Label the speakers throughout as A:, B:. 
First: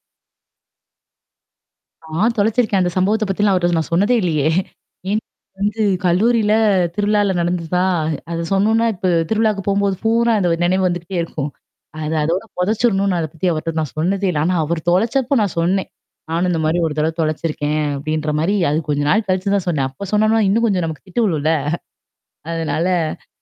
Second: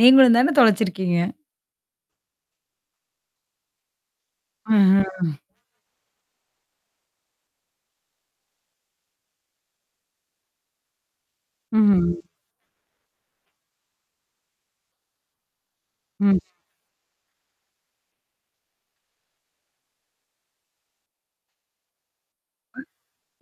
A: நீங்களும் தானே தொலைச்சிருக்கீங்க?
B: நான் தொலைச்சிருக்கேன். அந்த சம்பவத்த பத்திலாம் அவர்ட நான் சொன்னதே இல்லையே ஏன்
A: ஆஹ.
B: வந்து கல்லூரில திருவிழால நடந்துதுதான் அத சொன்னும்னா இப்ப திருவிழாவுக்கு போம்போது பூரா அந்த நினைவு வந்துகிட்டே இருக்கும்.
A: ம்ஹ்ம்.
B: அது அதோட புதைச்சரணும்னு அத பத்தி அவர்ட்ட நான் சொன்னதே இல்ல. ஆனா அவர் தொலைச்சப்ப நான் சொன்னேன்.
A: ம்.
B: நானும் இந்த மாரி ஒரு தடவ தொலைச்சிருக்கேன் அப்டின்ற மாரி அது கொஞ்சம் நாள் கழிச்சு தான் சொன்னேன். அப்ப சொன்னனா இன்னும் கொஞ்சம் நமக்கு திட்டு வுழும்ல. அதனால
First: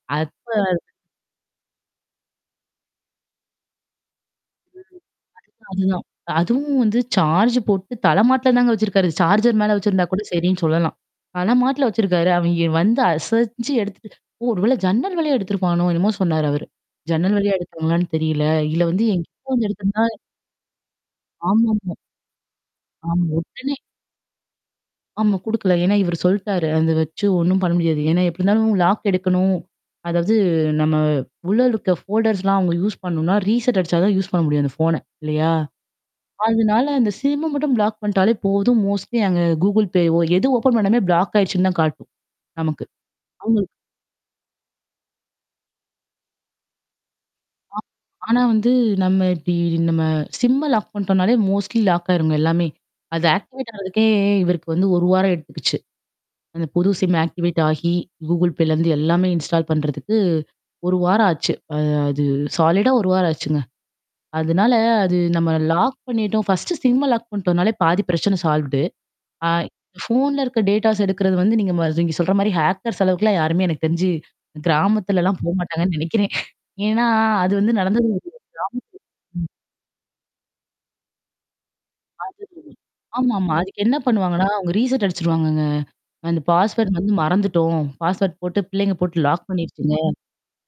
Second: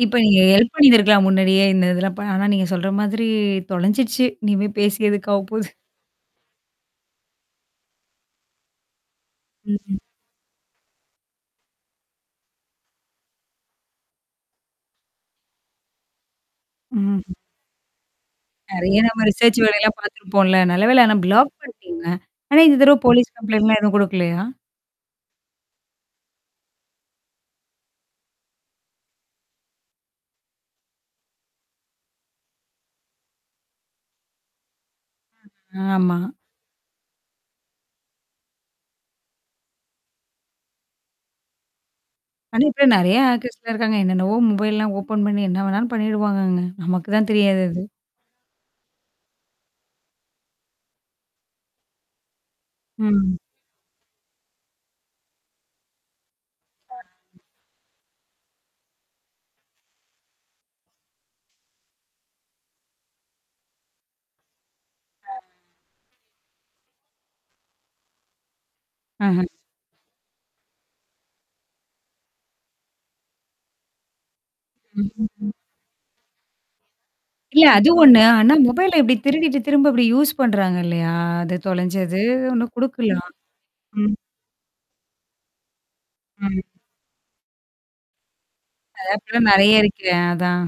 A: இப்ப நீங்க
B: அப்ப
A: ஹெல்ப்
B: அது
A: பண்ணியந்திருக்கலாம் முன்னாடியே இந்த இதெல்லாம் ப ஆனா நீங்க சொல்ற மாதிரி தொலைஞ்சிடுச்சு. இனிமே பேசி எதுக்கு ஆகபோது.
B: அதுதான். அதுவும் வந்து சார்ஜ் போட்டு தலமாட்ல தாங்க வச்சிருக்காரு. சார்ஜ்ர் மேல
A: ம்ஹம்.
B: வச்சிருந்தா கூட சரின்னு சொல்லலாம். தல மாட்ல வச்சிருக்காரு. அவன் வந்து அசஞ்சு எடுத்துட்டு ஓ! ஒரு வேள ஜன்னல் வேலையே எடுத்தத்துருப்பனோ என்னமோ சொன்னாரு அவரு.
A: ம்.
B: ஜன்னல் வழியா எடுத்தாங்களான்னு தெரியல. இதுல
A: நெறைய
B: வந்து
A: நம்ம
B: என்கிட்ட
A: ரிசர்ச்
B: வந்து
A: வேலயெல்லாம்
B: எடுத்துருந்தா
A: பார்த்துருப்போம்ல. நல்லவேல ஆனா ப்ளாக்
B: ஆமாமா.
A: பண்ணிட்டேங்க. ஆனா இந்த தடவ
B: ஆம்.
A: போலீஸ்
B: உடனே
A: கம்ப்ளைண்ட்லாம் எதுவும் குடுக்கலையா?
B: ஆமா, குடுக்கல. ஏன்னா இவரு சொல்ட்டாரு. அத வச்சு ஒண்ணும் பண்ண முடியாது. ஏன்னா எப்டி இருந்தாலும் லாக் எடுக்கணும். அதாவது நம்ம உள்ள இருக்க ஃபோல்டர்ஸ்லாம் அவுங்க யூஸ் பண்ணணுனா, ரீசெட் அடிச்சா தான் யூஸ் பண்ண முடியும். அந்த ஃபோன இல்லையா?
A: ஆமா.
B: அதனால அந்த சிம்ம மட்டும் பிளாக் பண்ணிட்டாலே போதும். மோஸ்ட்லி அங்க Google Payவோ எது ஓப்பன் பண்ணாமே ப்ளாக் ஆயிருச்சுன்னு தான் காட்டும்.
A: ஆனா,
B: நமக்கு.
A: இப்ப நெறைய
B: [unintelligible]
A: ஆக்கர்ஸ்லாம் இருக்காங்க. என்னென்னவோ மொபைல்லலாம் ஓப்பன் பண்ணி என்ன வேணாலு பண்ணிடுவாங்கங்க. நமக்கு தான் தெரியாது
B: ஆ
A: அது.
B: ஆனா வந்து நம்ம இப்டி நம்ம சிம்ம லாக் பண்ணிட்டோனாலே மோஸ்ட்லி லாக் ஆயிருங்க எல்லாமே. அது
A: ம்.
B: ஆக்டிவேட் ஆறதுக்கே இவருக்கு வந்து 1 வாரம் எடுத்துக்குச்சு. அந்த புது சிம்ம ஆக்டிவேட் ஆகி Google Payலருந்து எல்லாமே இன்ஸ்டால் பண்றதுக்கு 1 வாரம் ஆச்சு. அ அது சாலிடா 1 வாரம் ஆச்சுங்க. அதனால அது நம்ம லாக் பண்ணிட்டோம் ஃபஸ்டு சிம்ம லாக் பண்ணிட்டோம்னாலே பாதி பிரச்சனை சால்வடு.
A: ஆஹம்.
B: ஆ ஃபோன்ல இருக்க டேட்டாஸ் எடுக்குறது வந்து நீங்க ம நீங்க சொல்ற மாரி ஹேக்கர்ஸ் அளவுக்குலாம் யாருமே எனக்கு தெரிஞ்சு
A: ம், ம்,
B: கிராமத்துலலாம்
A: ம்.
B: போமாட்டாங்கன்னு நெனைக்கிறேன். ஏன்னா அது
A: இல்ல
B: வந்து
A: அது
B: நடந்தது
A: ஒண்ணு. ஆனா மொபைல்ல இப்டி
B: [unintelligible]
A: திருடிட்டு திரும்ப அப்டி யூஸ் பண்றாங்க இல்லையா? அது
B: அத
A: தொலைஞ்சது ஒண்ணு குடுக்கலாம்.
B: [unintelligible] ஆமாமா. அதுக்கு என்ன
A: ம்.
B: பண்ணுவாங்கன்னா, அவங்க ரீசெட் அடிச்சுருவாங்கங்க. அந்த
A: ம்.
B: பாஸ்வர்ட் வந்து மறந்துட்டோம். பாஸ்வர்ட் போட்டு பிள்ளைங்க
A: அத
B: போட்டு லாக்
A: ஆப்லாம் நறைய
B: பண்ணிருச்சுங்க.
A: இருக்கே அதான்.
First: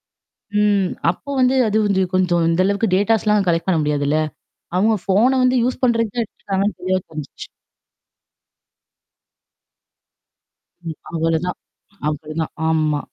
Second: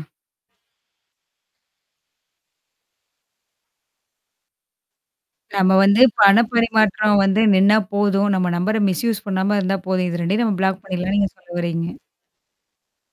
B: ம். அப்போ வந்து அது வந்து கொஞ்சம் இந்த அளவுக்கு டேட்டாஸ்லாம் கலெக்ட் பண்ண முடியாதுல்ல. அவங்க ஃபோன வந்து
A: நம்ம
B: யூஸ்
A: வந்து
B: பண்றதுக்கு தான்
A: பண
B: எடுத்துருக்காங்கன்னு தெளிவா
A: பரிமாற்றம் வந்து
B: தெரிஞ்சச்சு.
A: நின்னா போதும். நம்ம நம்பர மிஸ் யூஸ் பண்ணாம இருந்தா போதும். இது 2யும் நம்ம பிளாக்
B: ம்
A: பண்ணிடலாம்னு நீங்க சொல்ல
B: அவ்வளோதான்.
A: வர்றீங்க.
B: அப்டிதான். ஆமா.